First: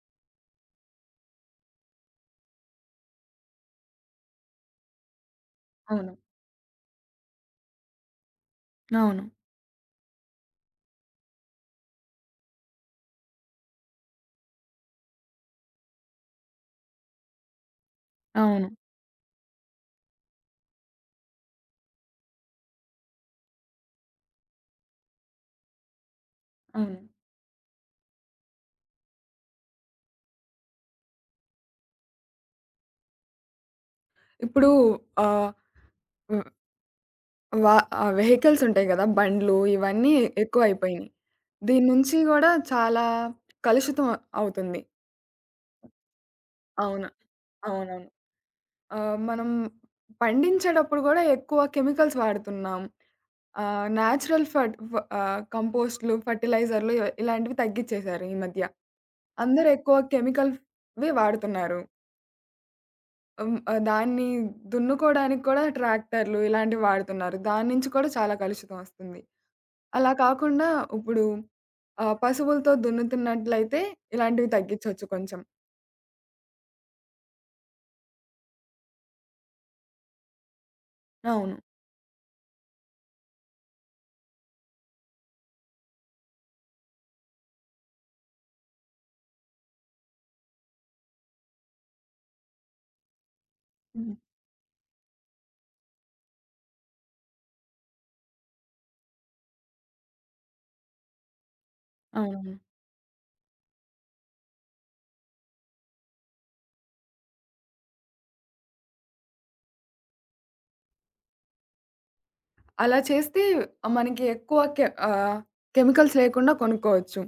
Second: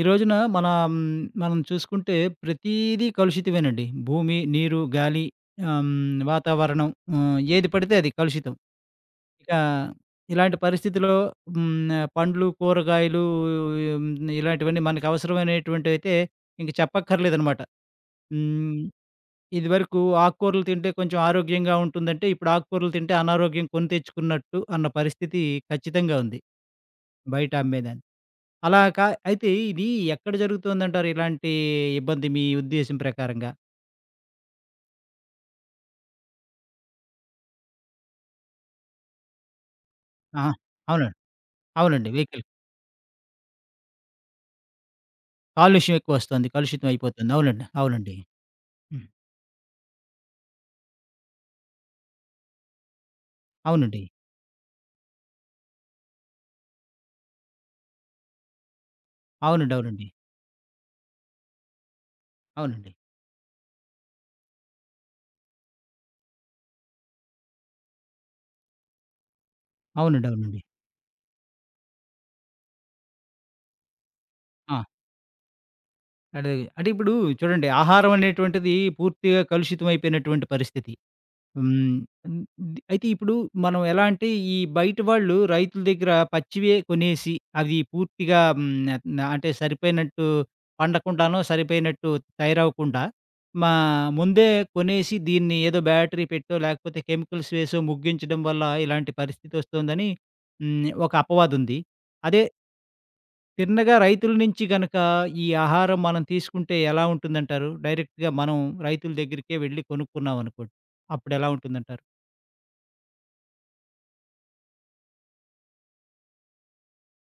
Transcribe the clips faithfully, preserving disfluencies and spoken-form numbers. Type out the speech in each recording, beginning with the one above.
ఈ రోజున మన హ్మ్, మనం చూసుకుంటే ప్రతీదీ కలుషితమేనండి. భూమి, నీరు, గాలి, ఆహ్, అవును. హ్మ్, వాతావరణం. ఆహ్, ఏది పడితే అది కలుషితం. అవును. ఇక ఇలాంటి పరిస్థితిలో హ్మ్, పండ్లు, కూరగాయలు, హ్మ్, ఇలాంటివన్నీ మనకు అవసరమైనటువంటివైతే ఇంక చెప్పక్కర్లేదనమాట. అవును. హ్మ్. ఇదివరకు ఆకుకూరలు తింటే కొంచెం ఆరోగ్యంగా ఉంటుందంటే, ఇప్పుడు ఆకుకూరలు తింటే అనారోగ్యం కొని తెచ్చుకున్నట్టు అన్న పరిస్థితి ఖచ్చితంగా ఉంది అవును. బయట అమ్మేదాన్ని. అలా కా అయితే ఇది ఎక్కడ జరుగుతుందంటారు ఇలాంటి ఇబ్బంది మీ ఉద్దేశం ప్రకారంగా? ఇప్పుడు ఆహ్, హ్మ్. వా ఆహ్, వెహికల్స్ ఉంటాయి గదా! బండ్లు ఇవన్నీ ఆ! ఎక్కువైపోయినియి. అవునండి. దీని అవునండి. నుంచి వెహికల్ గూడా చాలా కలుషితం అ- అవుతుంది. కాలుష్యం ఎక్కువొస్తుంది. కలుషితం అవును. అయిపోతుంది. అవునండి. అవునవును. అవునండి. హ్మ్. ఆహ్, మనం పండించేటప్పుడు గూడా ఎక్కువ కెమికల్స్ వాడుతున్నాం. ఆహ్, అవునండి. నేచురల్ ఫట్ ఫ ఆహ్, కంపోస్ట్‌లు, ఫెర్టిలైజర్‌లు ఇలాంటివి తగ్గిచ్చేసారు ఈ మధ్య. అందరూ అవునండి. ఎక్కువ అవునండి. కెమికల్‌వి వాడుతున్నారు. అవునండి. హ్మ్. ఆహ్, దాన్ని దున్నుకోవడానికి కూడా ట్రాక్టర్లు ఇలాంటివి వాడుతున్నారు. దాని నుంచి కూడా చాలా కలుషితం వస్తుంది. అలా అవునండి. అవునండి. కాకుండా ఇప్పుడు ఆహ్, పశువులతో దున్నుతున్నట్లయితే ఇలాంటివి ఆ! తగ్గించొచ్చు కొంచెం. అంటే, అంటే ఇప్పుడు చూడండి, ఆహారం అనేటువంటిది పూర్తిగా కలుషితం అయిపోయినటువంటి పరిస్థితి. అవును. హ్మ్. హ్మ్. ది అయితే ఇప్పుడు మనం ఎలా అంటే, ఈ బయట వాళ్ళు రైతుల దగ్గర పచ్చివే కొనేసి, అవి పూర్తిగా హ్మ్. న అంటే సరిపోయినట్టు పండకుండానో, సరిపోయినట్టు తయారవ్వకుండా, మా హ్మ్. ముందే కొనేసి దీన్ని ఏదో బ్యాటరీ పెట్టో, లేకపోతే కెమికల్స్ వేసో ముగ్గించడం వల్ల ఇలాంటి పరిస్థితొస్తోందని హ్మ్. ఒక అపవాదుంది. అదే అవునవును. తిన్నగా రైతుల నుంచి గనక ఈ ఆహారం మనం తీసుకుంటే ఎలా ఉంటుందంటారు? డైరెక్ట్‌గా మనం రైతుల దగ్గరికే వెళ్లి కొనుక్కున్నామనుకోండి. అప్పుడెలా ఉంటుందంటారు? అలా చేస్తే మనకి ఎక్కువ కె ఆహ్, కెమికల్స్ లేకుండా కొనుక్కోవచ్చు.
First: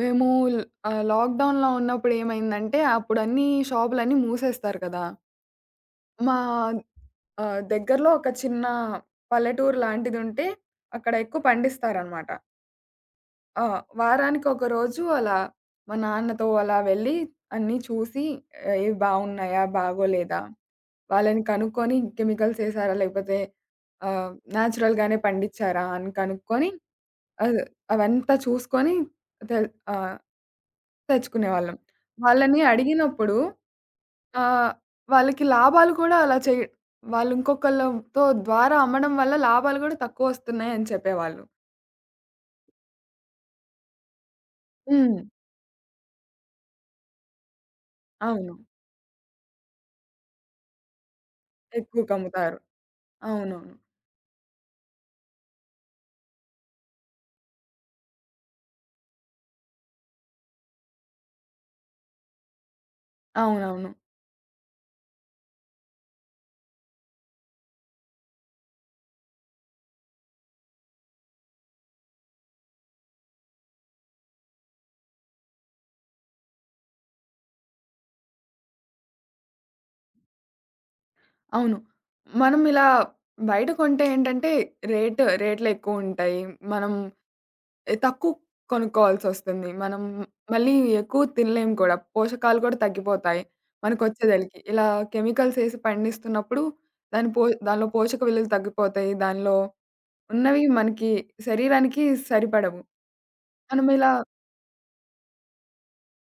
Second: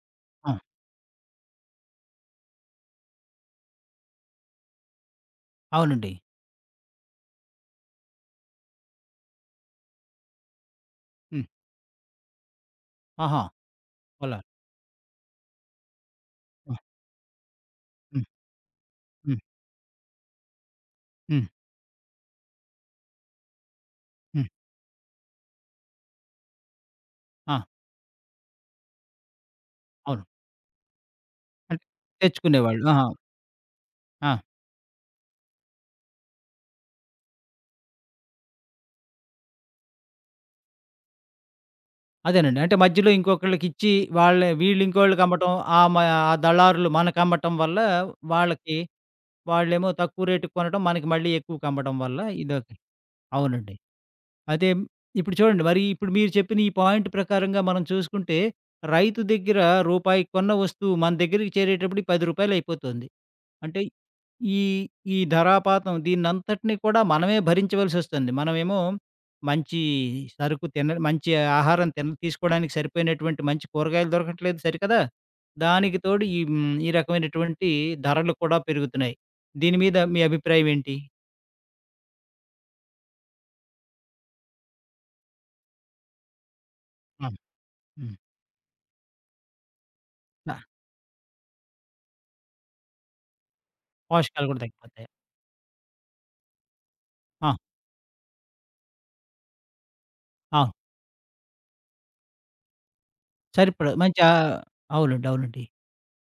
మేము ఆ! ఆహ్, లాక్‌డౌన్‌లో ఉన్నప్పుడు ఏమైందంటే అప్పుడన్నీ షాపులన్నీ మూసేస్తారు కదా! అవునండి. మా ఆహ్, దగ్గరలో ఒక చిన్న పల్లెటూరు లాంటిదుంటే, అక్కడ ఎక్కువ హ్మ్. పండిస్తారనమాట. ఆహా! ఆ! వారానికి పొలాలు. ఒక రోజు అలా మా నాన్నతో ఆ! అలా వెళ్ళి అన్నీ హ్మ్. చూసి ఆ, ఏవి హ్మ్. బాగున్నాయా? బాగోలేదా? వాళ్ళని హ్మ్. కనుక్కొని కెమికల్స్ ఏసారా? లేకపోతే ఆహ్, హ్మ్. నేచురల్‌గానే పండిచ్చారా? అని కనుక్కొని ఆ! అద్ అవంతా చూసుకొని తెల్ ఆహ్, అవును. తెచ్చుకునేవాళ్ళం. అంటే వాళ్ళని తెచ్చుకునేవాళ్ళు. ఆహా! అడిగినప్పుడు ఆ! ఆ! వాళ్ళకి లాభాలు కూడా అలా చెయ్ వాళ్ళు ఇంకొకళ్ళతో ద్వారా అమ్మడం వల్ల లాభాలు గూడా తక్కువొస్తున్నాయని చెప్పేవాళ్ళు. అదేనండి. అంటే మధ్యలో ఇంకొకళ్ళకిచ్చి వాళ్ళే వీళ్ళు హ్మ్. ఇంకోళ్ళకి అమ్మటం, ఆ మ ఆ దళారులు మనకమ్మటం వల్ల అవును. వాళ్ళకి వాళ్ళేమో తక్కువ రేటుకి కొనడం, మనకి మళ్ళీ ఎక్కువకి అమ్మడం ఎక్కువ వల్ల కమ్ముతారు. ఇదొక అవునండి. అవునవును. అదే ఇప్పుడు చూడండి, మరి ఇప్పుడు మీరు చెప్పిన ఈ పాయింట్ ప్రకారంగా మనం చూసుకుంటే రైతు దగ్గర రూపాయికి కొన్న వస్తువు మన దగ్గరికి చేరేటప్పటికి రూ. పది రూపాయలు అయిపోతుంది. అంటే అవునవును. ఈ ఈ ధరాపాతం దీన్నంతటిని కూడా మనమే భరించవలసొస్తుంది. మనమేమో మంచి సరుకు తిన, మంచి ఆహారం తిన తీసుకోవడానికి సరిపోయినటువంటి మంచి కూరగాయలు దొరకట్లేదు సరికదా! దానికి తోడు ఈ హ్మ్, ఈ రకమైనటువంటి ధరలు కూడా పెరుగుతున్నాయి. దీని మీద మీ అభిప్రాయం ఏంటి? అవును. మనం ఇలా బయట కొంటే ఏంటంటే రేట్ రేట్‌లెక్కువుంటాయి. మనం ఆ! ఎ హ్మ్. తక్కువ కొనుక్కోవాల్సొస్తుంది. మనం ఆ! మళ్ళీ ఎక్కువ తినలేం కూడా. పోషకాలు కూడా తగ్గిపోతాయి పోషకాలు మనకొచ్చేదలికి. కూడా ఇలా తగ్గిపోతాయి. కెమికల్సేసి పండిస్తున్నప్పుడు దాని పో ఆ! దానిలో పోషక విలువలు తగ్గిపోతాయి. దానిలో ఉన్నవి అవును. మనకి శరీరానికి సరిపడవు. మనం సరిపడా ఇలా మంచి ఆ అవునండి. అవునండి.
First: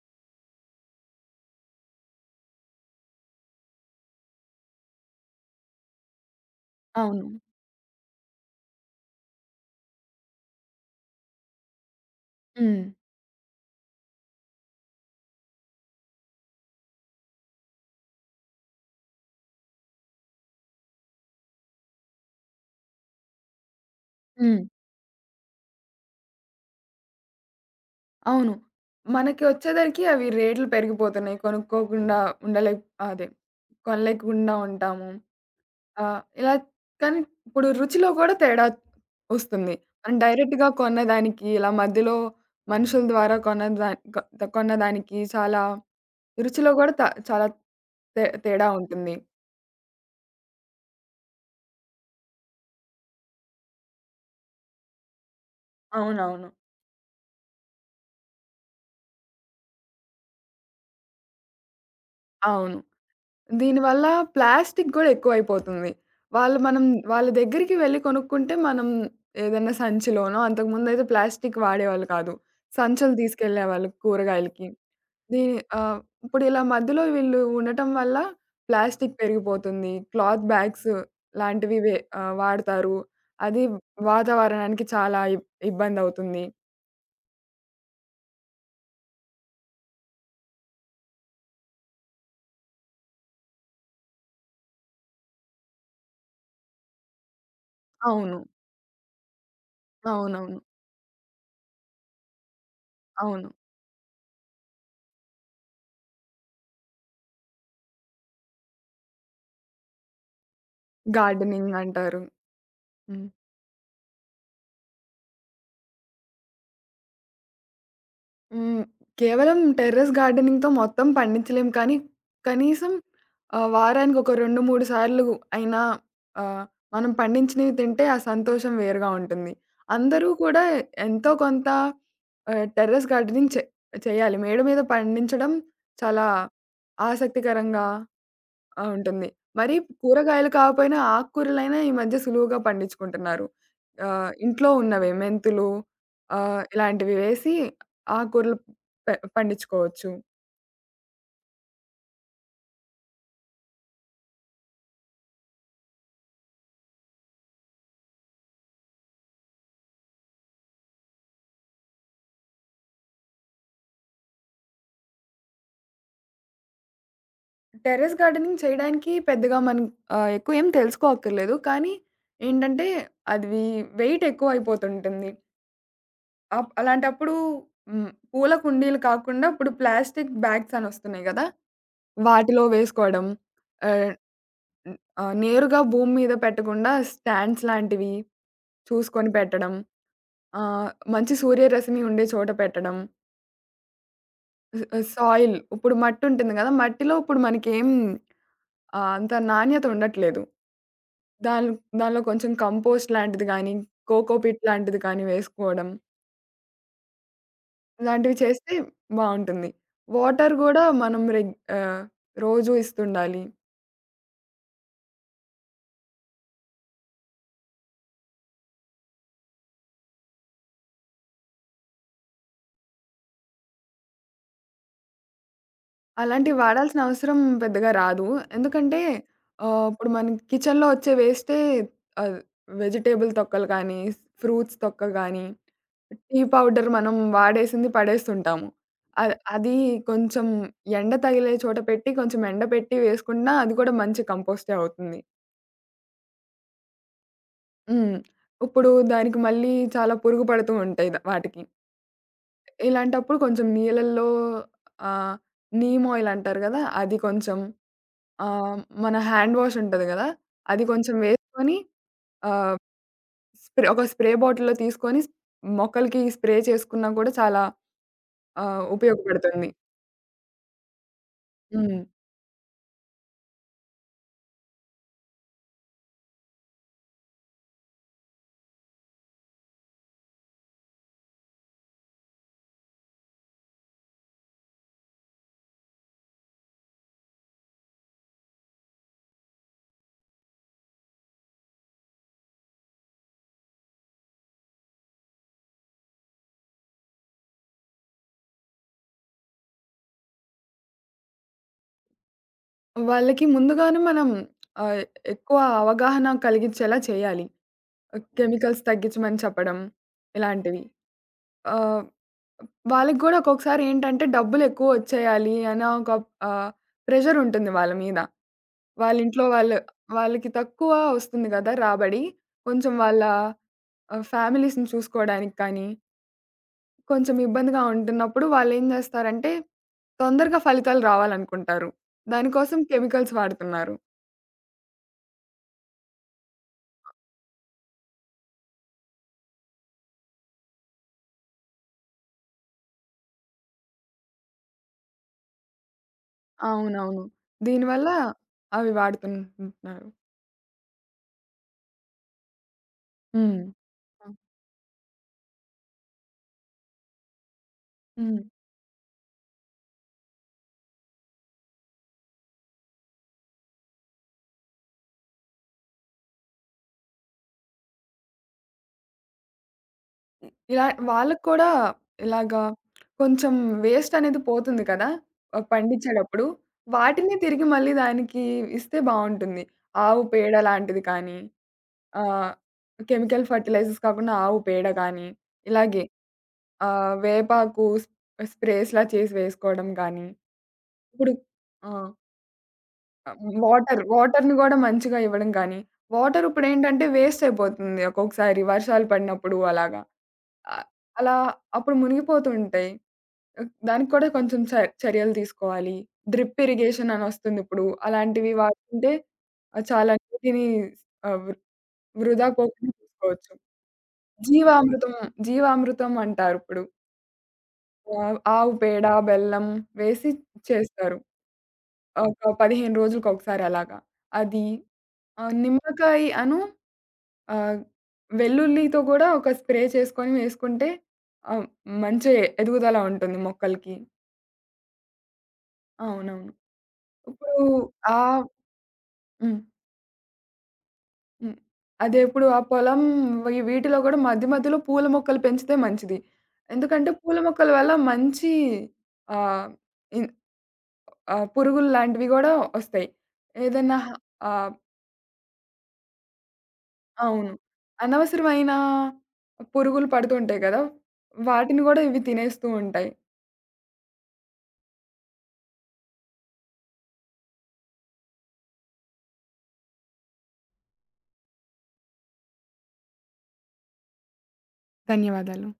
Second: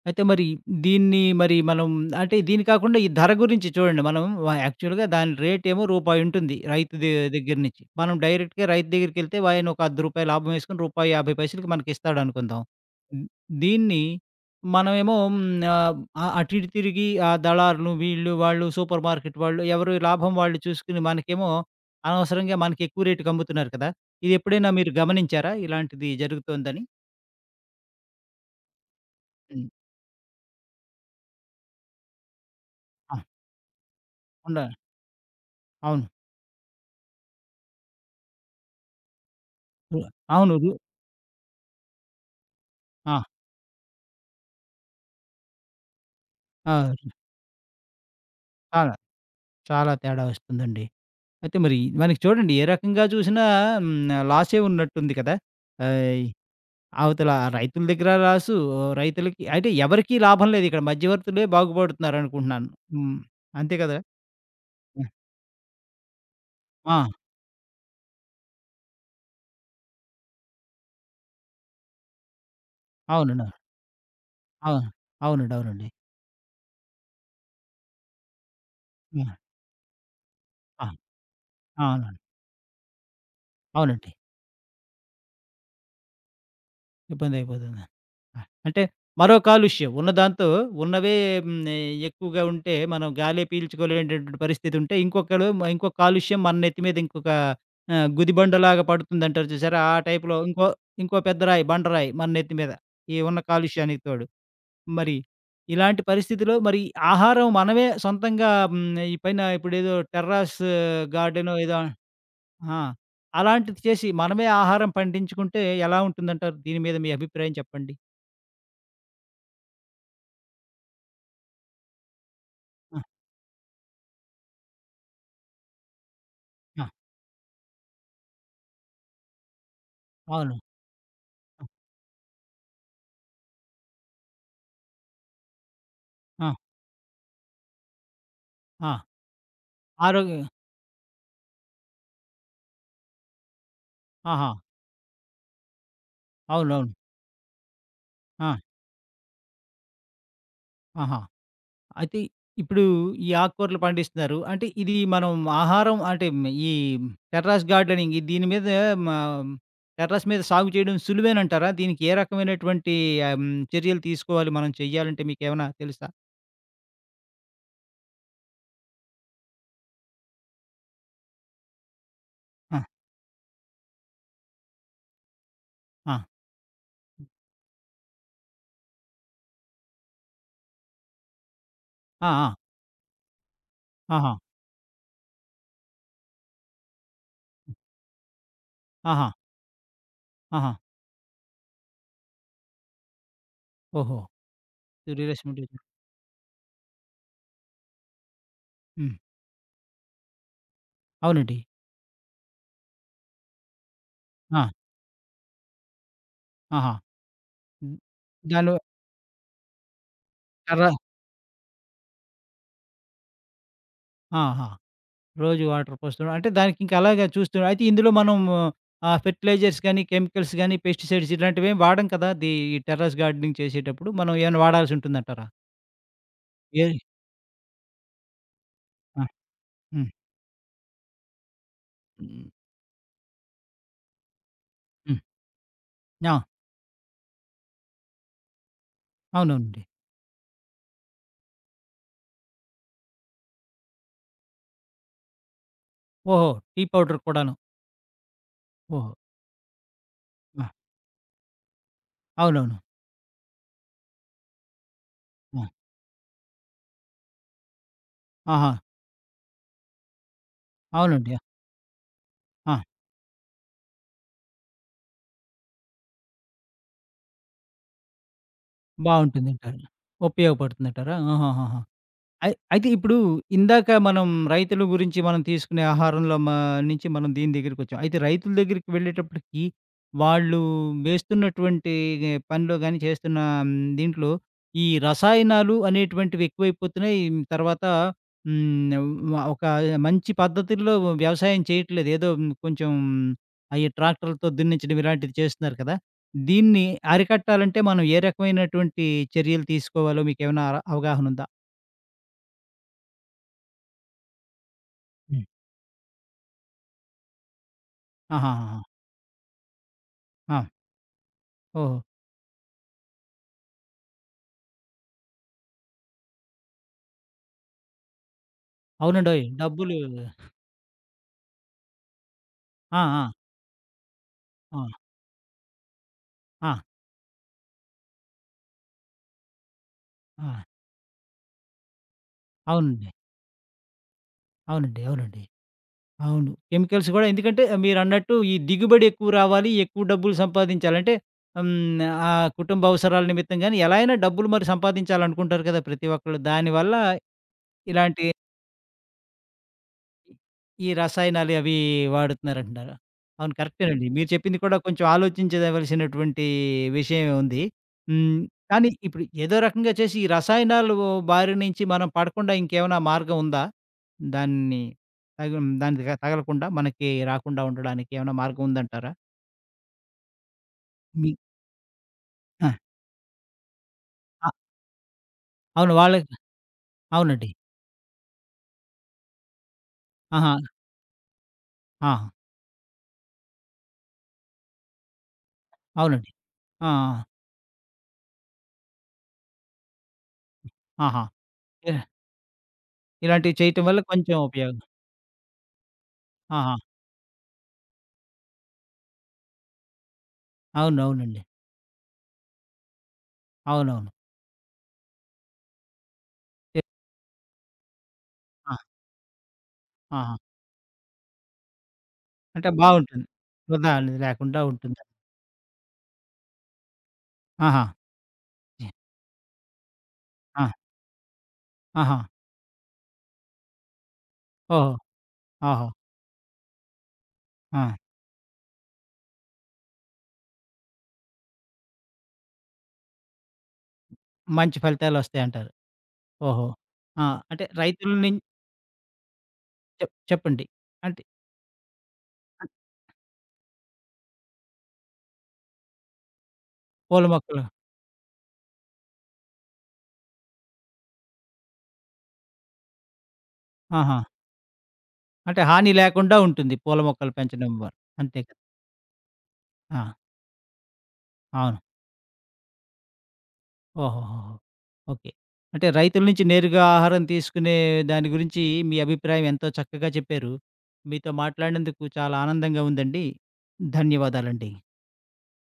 అయితే మరి దీన్ని మరి మనం, అంటే దీని కాకుండా ఈ ధర గురించి చూడండి. మనం వ యాక్చువల్‌గా దాని రేటేమో రూపాయి ఉంటుంది. రైతు ద అవును. దగ్గర నుంచి. మనం డైరెక్ట్‌గా రైతు దగ్గరికెళ్తే ఆయన ఒక రూ. పది రూపాయలు లాభం వేసుకొని రూ. యాభై రూపాయలు మనకి ఇస్తాడనుకుందాం. హ్మ్. హ్మ్. దీన్ని మనమేమో హ్మ్. ఆహ్, అటు ఇటు తిరిగి ఆ దళారులు వీళ్ళు, వాళ్ళు, సూపర్ మార్కెట్ వాళ్ళు ఎవరు లాభం వాళ్ళు చూసుకొని మనకేమో అనవసరంగా మనకి ఎక్కువ రేటుకి అమ్ముతున్నారు కదా! ఇది హ్మ్. ఎప్పుడైనా మీరు గమనించారా, ఇలాంటిది జరుగుతోందని? అవును. మనకి హ్మ్. వచ్చేదరికి అవి రేట్లు పెరిగిపోతున్నాయి. కొనుక్కోకుండా ఉండలే ఆ! అదే కొనలేకుండా ఉండాలి. ఉంటాము. అవును. ఆహ్, ఇలా కానీ ఇప్పుడు రుచిలో కూడా తేడా వస్తుంది. మనం అవును. డైరెక్ట్‌గా కొన్నదానికి ఇలా మధ్యలో మనుషుల ఆ! ద్వారా కొన్నదా కొ కొన్నదానికి చాలా రుచిలో ఆ! కూడా త చాలా తే తేడా చాలా, ఉంటుంది. చాలా తేడా వస్తుందండి. అయితే మరి మనకి చూడండి, ఏ రకంగా చూసినా హ్మ్, లాసే ఉన్నట్టుంది కదా! ఆహ్, అవునవును. అవతల రైతుల దగ్గర లాసు, రైతులకి అంటే ఎవరికీ లాభం లేదు, ఇక్కడ మధ్యవర్తులే బాగుపడుతున్నారనుకుంటున్నాను. అవును. హ్మ్. అంతే కదా! దీనివల్ల ప్లాస్టిక్ గూడా ఎక్కువైపోతుంది. వాళ్ళు మనం ఆ! వాళ్ళ దగ్గరికి వెళ్లి కొనుక్కుంటే మనం ఏదైనా సంచిలోనో అంతకుముందయితే ప్లాస్టిక్ వాడేవాళ్ళు కాదు. సంచులు అవునండి. తీసుకెళ్ళేవాళ్ళు కూరగాయలకి. అవును. దీ అవునండి. అవునండి. ఆహ్, ఇప్పుడు ఇలా మధ్యలో వీళ్ళు ఉండటం వల్ల ప్లాస్టిక్ ఆ! పెరిగిపోతుంది. క్లాత్ ఆ! బ్యాగ్స్ లాంటివి వే అవునండి. ఆహ్, వాడతారు. అది అవునండి. వాతావరణానికి చాలా ఇబ్ ఇబ్బందవుతుంది. ఇబ్బందయిపోతుంది. అహ్, అంటే మరో కాలుష్యం. ఉన్న దాంతో ఉన్నవే హ్మ్, ఎక్కువగా ఉంటే మనం గాలే పీల్చుకోలేనటువంటి పరిస్థితుంటే, ఇంకొకడు మ ఇంకో కాలుష్యం మన నెత్తి మీద ఇంకొక ఆహ్, అవును. గుదిబండలాగా పడుతుందంటారు చూసారా? ఆ టైప్‌లో అవునవును. ఇంకో ఇంకో పెద్ద రాయి, బండరాయి మన నెత్తి మీద. ఈ ఉన్న అవును. కాలుష్యానికి తోడు. మరి ఇలాంటి పరిస్థితిలో మరి ఆహారం మనమే సొంతంగా హ్మ్, ఈ పైన ఇప్పుడేదో టెర్రాస్ గార్డెనో గార్డెనింగ్ ఏదో. అంటారు. ఆ! హ్మ్. అలాంటిది చేసి మనమే ఆహారం పండించుకుంటే ఎలా ఉంటుందంటారు? దీని మీద మీ అభిప్రాయం చెప్పండి? హ్మ్. కేవలం టెర్రస్ గార్డెనింగ్‌తో మొత్తం పండించలేం కానీ, కనీసం ఆ! ఆహ్, వారానికి ఒక రెండు, మూడు సార్లు అయినా ఆహ్, మనం పండించినవి తింటే ఆ సంతోషం వేరుగా ఉంటుంది. అందరూ అవును. కూడా ఎంతో కొంత ఆహ్, టెర్రస్ గార్డెనింగ్ చే చేయాలి. మేడ మీద పండించడం చాలా ఆ! ఆసక్తికరంగా ఆ! ఆ! ఉంటుంది. మరి ఆరోగ్య కూరగాయలు కాకపోయినా ఆకుకూరలైనా ఈ మధ్య సులువుగా పండించుకుంటున్నారు. ఆహ్, ఆహా! ఇంట్లో ఉన్నవే మెంతులు ఆహ్, అవునవును. ఇలాంటివి వేసి ఆ! ఆకుకూరలు పె పండించుకోవచ్చు. ఆహా! అయితే ఇప్పుడు ఈ ఆకుకూరలు పండిస్తున్నారు. అంటే ఇది మనం ఆహారం అంటే ఈ టెర్రస్ గార్డెనింగ్ దీని మీద మ టెర్రస్ మీద సాగు చేయడం సులువేనంటారా? దీనికి ఏ రకమైనటువంటి ఆహ్, హ్మ్, చర్యలు తీసుకోవాలి, మనం చెయ్యాలంటే మీకేమైనా తెలుసా? టెర్రస్ గార్డెనింగ్ చేయడానికి పెద్దగా మనం ఆహ్, ఎక్కువ ఏం తెలుసుకోక్కర్లేదు. కానీ ఆ! ఏంటంటే అదివి వెయిట్ ఎక్కువైపోతుంటుంది. ఆ! అప్ అలాంటప్పుడు హ్మ్. పూల కుండీలు కాకుండా ఇప్పుడు ప్లాస్టిక్ బ్యాగ్స్ అని వస్తున్నాయి గదా! ఆ! ఆ! వాటిలో వేసుకోవడం. ఆహ్, ఆహా! హ్మ్. ఆహ్, నేరుగా భూమి మీద పెట్టకుండా స్టాండ్స్ లాంటివి ఆహా! చూసుకొని పెట్టడం. ఆహా! ఆహ్, మంచి సూర్యరశ్మి ఉండే చోట పెట్టడం. ఓహో! స్ సూర్యరశ్మి సాయిల్ ఉంటుంది. ఇప్పుడు మట్టి ఉంటుంది గదా! మట్టిలో ఇప్పుడు మనకేం ఆహ్, హ్మ్. అంత నాణ్యత ఉండట్లేదు. అవునండి. దాన్ దానిలో కొంచెం కంపోస్ట్ లాంటిది గానీ, కోకోపీట్ ఆ! లాంటిది కానీ వేసుకోవడం. ఆహా! హ్మ్. ఇలాంటివి చేస్తే దానివ బావుంటుంది. వాటర్ గూడా టెర్ర మనం రెగ్ ఆహ్, రోజు ఇస్తుండాలి. ఆహా! రోజు వాటర్ పోస్తున్నాం. అంటే దానికింక అలాగా చూస్తున్నాం. అయితే ఇందులో మనం ఆహ్, ఫెర్టిలైజర్స్ గానీ, కెమికల్స్ గానీ, పెస్టిసైడ్స్ ఇలాంటివేం వాడం కదా! ది ఈ టెర్రస్ గార్డెనింగ్ చేసేటప్పుడు మనం ఏమైనా వాడాల్సుంటుందంటారా? అలాంటివి ఏ వాడాల్సిన అవసరం పెద్దగా రాదు. ఎందుకంటే ఆ! ఆహ్, హ్మ్. ఇప్పుడు మన కిచెన్‌లో వచ్చే వేస్టే ఆహ్, హ్మ్. వెజిటబుల్ తొక్కలు కానీ, ఫ్రూట్స్ తొక్క హ్మ్. గానీ, టీ ఆ! పౌడర్ మనం వాడేసింది పడేస్తుంటాము. అద్ అది అవునవునండి. కొంచెం ఎండ తగిలే చోట పెట్టి, కొంచెం ఎండబెట్టి వేసుకున్నా అది కూడా మంచి కంపోస్టే అవుతుంది. ఓహో! టీ పౌడర్ కూడాను. హ్మ్. ఇప్పుడు ఓహో! దానికి మళ్ళీ చాలా పురుగు ఆ! పడుతూ ఉంటాయి ద వాటికి. అవునవును. ఇలాంటప్పుడు కొంచెం నీళ్ళల్లో ఆహ్, ఆ! నీమ్ ఆయిల్ అంటారు గదా! అది కొంచెం ఆహా! ఆహ్, మన హ్యాండ్ వాష్ ఉంటది గదా! అది కొంచెం అవునండి. వేసుకొని ఆ! ఆహ్, స్ప్రే ఒక స్ప్రే బాటిల్‌లో తీసుకొని మొక్కలకి స్ప్రే చేసుకున్నా కూడా చాలా ఆహ్, ఉపయోగపడుతుంది. బావుంటుందంటారు. ఉపయోగపడుతుందంటారా? ఆహాహాహా! హ్మ్. అయి అయితే ఇప్పుడు ఇందాక మనం రైతుల గురించి మనం తీసుకునే ఆహారంలో మా నుంచి మనం దీని దగ్గరికొచ్చాం. అయితే రైతుల దగ్గరికి వెళ్ళేటప్పటికి వాళ్ళు వేస్తున్నటువంటి పనిలో గాని, చేస్తున్న మ్, దీంట్లో ఈ రసాయనాలు అనేటువంటివి ఎక్కువైపోతున్నాయి. ఉమ్, తర్వాత హ్మ్. వ ఒక మంచి పద్ధతుల్లో వ్యవసాయం చేయట్లేదు. ఏదో మ్, కొంచెం అయి ట్రాక్టర్‌లతో దున్నించడం ఇలాంటివి చేస్తున్నారు కదా! దీన్ని అరికట్టాలంటే మనం ఏ రకమైనటువంటి చర్యలు తీసుకోవాలో మీకేమైనా అర అవగాహన ఉందా? వాళ్ళకి ముందుగానే మనం ఆహ్, ఎక్కువ అవగాహన కలిగించేలా చేయాలి. ఆహాహాహా! కెమికల్స్ తగ్గించమని చెప్పడం ఆ! ఇలాంటివి. ఓహో! ఆహ్ వాళ్ళకి గూడా ఒక్కొక్కసారి ఏంటంటే డబ్బులెక్కువ ఒచ్చేయాలి అన్న ఒక ఆహ్, ప్రెషర్ ఉంటుంది వాళ్ళ మీద. వాళ్ళింట్లో అవునండోయ్! వాళ్ళు డబ్బులు వాళ్ళకి తక్కువ ఒస్తుంది గదా! రాబడి. కొంచెం ఆ! ఆ! వాళ్ళ ఆహ్, ఆ! ఫ్యామిలీస్‌ని చూసుకోవడానికి కానీ, ఆ! కొంచెం ఇబ్బందిగా ఉంటున్నప్పుడు వాళ్ళేం జేస్తారంటే, ఆ! తొందరగా ఫలితాలు రావాలనుకుంటారు. దానికోసం అవునండి. కెమికల్స్ వాడుతున్నారు. అవునండి. అవునండి. అవును. కెమికల్స్ గూడా ఎందుకంటే మీరన్నట్టు ఈ దిగుబడి ఎక్కువ రావాలి, ఎక్కువ డబ్బులు సంపాదించాలి. అంటే హ్మ్. ఆ కుటుంబ అవసరాల నిమిత్తం గాని ఎలా అయినా డబ్బులు మరి సంపాదించాలనుకుంటారు కదా! ప్రతి ఒక్కళ్ళు. దానివల్ల అవునవును. దీనివల్ల ఇలాంటి అవి వాడుతున్నారు. ఈ రసాయనాలు అవి వాడుతున్నారంటున్నారు. అవును, హ్మ్. కరెక్టేనండి. మీరు ఆ! చెప్పింది కూడా కొంచెం ఆలోచించదవలసినటువంటి విషయమే ఉంది. హ్మ్. హ్మ్. కానీ ఇప్పుడు ఏదో రకంగా చేసి ఈ రసాయనాలు బారి నుంచి మనం పడకుండా ఇంకేమైనా మార్గం ఉందా? దాన్ని తగు దానికి తగ- తగలకుండా మనకి రాకుండా ఉండడానికి ఏమైనా మార్గం ఉందంటారా? హ్మ్. ఇలా మీ వాళ్ళకి కూడా ఇలాగా ఆ! కొంచెం వేస్ట్ అనేది అ పోతుంది కదా! ఆహ్, అవును. వాళ్ళకి పండించేటప్పుడు. వాటిని అవునండి. తిరిగి మళ్ళీ దానికి ఇస్తే బావుంటుంది. ఆవు ఆహా! పేడ లాంటిది కానీ, ఆ! ఆహ్, కెమికల్ ఫెర్టిలైజర్స్ కాకుండా ఆవు పేడ కానీ, ఇలాగే అవునండి. ఆ! ఆ! ఆహ్, వేపాకు స్ స్ప్రేస్‌లా చేసి వేసుకోవడం కానీ, ఆహా! ఇప్పుడు ఆ! ఇ- ఇలాంటివి చేయటం వల్ల వాటర్ కొంచెం వాటర్‌ని ఉపయోగం. గూడా మంచిగా ఇవ్వడం గానీ, వాటర్ ఆహా! ఇప్పుడేంటంటే వేస్ట్ అయిపోతుంది. ఒక్కొక్కసారి వర్షాలు పడినప్పుడు అలాగా. అ అలా అవునవునండి. అప్పుడు మునిగిపోతుంటాయి. ఆహ్, అవునవును. దానికి కూడా కొంచెం చ చర్యలు తీసుకోవాలి. డ్రిప్ తె ఇరిగేషన్ అనొస్తుందిప్పుడు. అలాంటివి వాడుతుంటే ఆహ్, చాలా ఆహా! నీటిని ఆహ్, వృ వృధా అంటే పోకుండా బావుంటుంది. చూసుకోవచ్చు. వృధా అనేది లేకుండా ఉంటుంది. జీవామృతం, జీవామృతం అంటారిప్పుడు. ఆహా! ఆహ్, ఆవు జి పేడ, బెల్లం వేసి ఆ! చేస్తారు. ఆహా! ఒక పదిహేను రోజులకొకసారి అలాగా. అది ఓహో! ఆహ్, ఓహో! నిమ్మకాయ అను ఆహ్, ఆ! వెల్లుల్లితో గూడా ఒక స్ప్రే చేసుకొని వేసుకుంటే ఆహ్, మంచి ఎదుగుదల ఉంటుంది మొక్కలకి. మంచి ఫలితాలొస్తాయంటారు. అవునవును. ఓహో! ఆ! ఇప్పుడు అంటే రైతుల నుం ఆహ్, హ్మ్. చెప్ చెప్పండి. అంటే హ్మ్. అదే ఇప్పుడు ఆ పొలం వి వీటిలో గూడా మధ్య మధ్యలో పూల మొక్కలు పెంచితే మంచిది. ఎందుకంటే పూల పూల మొక్కలు మొక్కల వల్ల మంచి ఆహ్, ఇన్ ఆహ్, పురుగులు లాంటివి గూడా ఒస్తాయి. ఏదన్నా హ ఆహా! ఆహ్, అంటే హాని లేకుండా ఉంటుంది, పూల మొక్కలు అవును. పెంచడం వ అంతే కదా! అనవసరమైన పురుగులు ఆ! పడుతుంటాయి గదా! అవును. వాటిని గూడా ఇవి తినేస్తూ ఉంటాయి. ఓహోహోహో! ఓకే. అంటే రైతుల నుంచి నేరుగా ఆహారం తీసుకునే దాని గురించి మీ అభిప్రాయం ఎంతో చక్కగా చెప్పారు. మీతో మాట్లాడినందుకు చాలా ఆనందంగా ఉందండి. ధన్యవాదాలండి. ధన్యవాదాలు.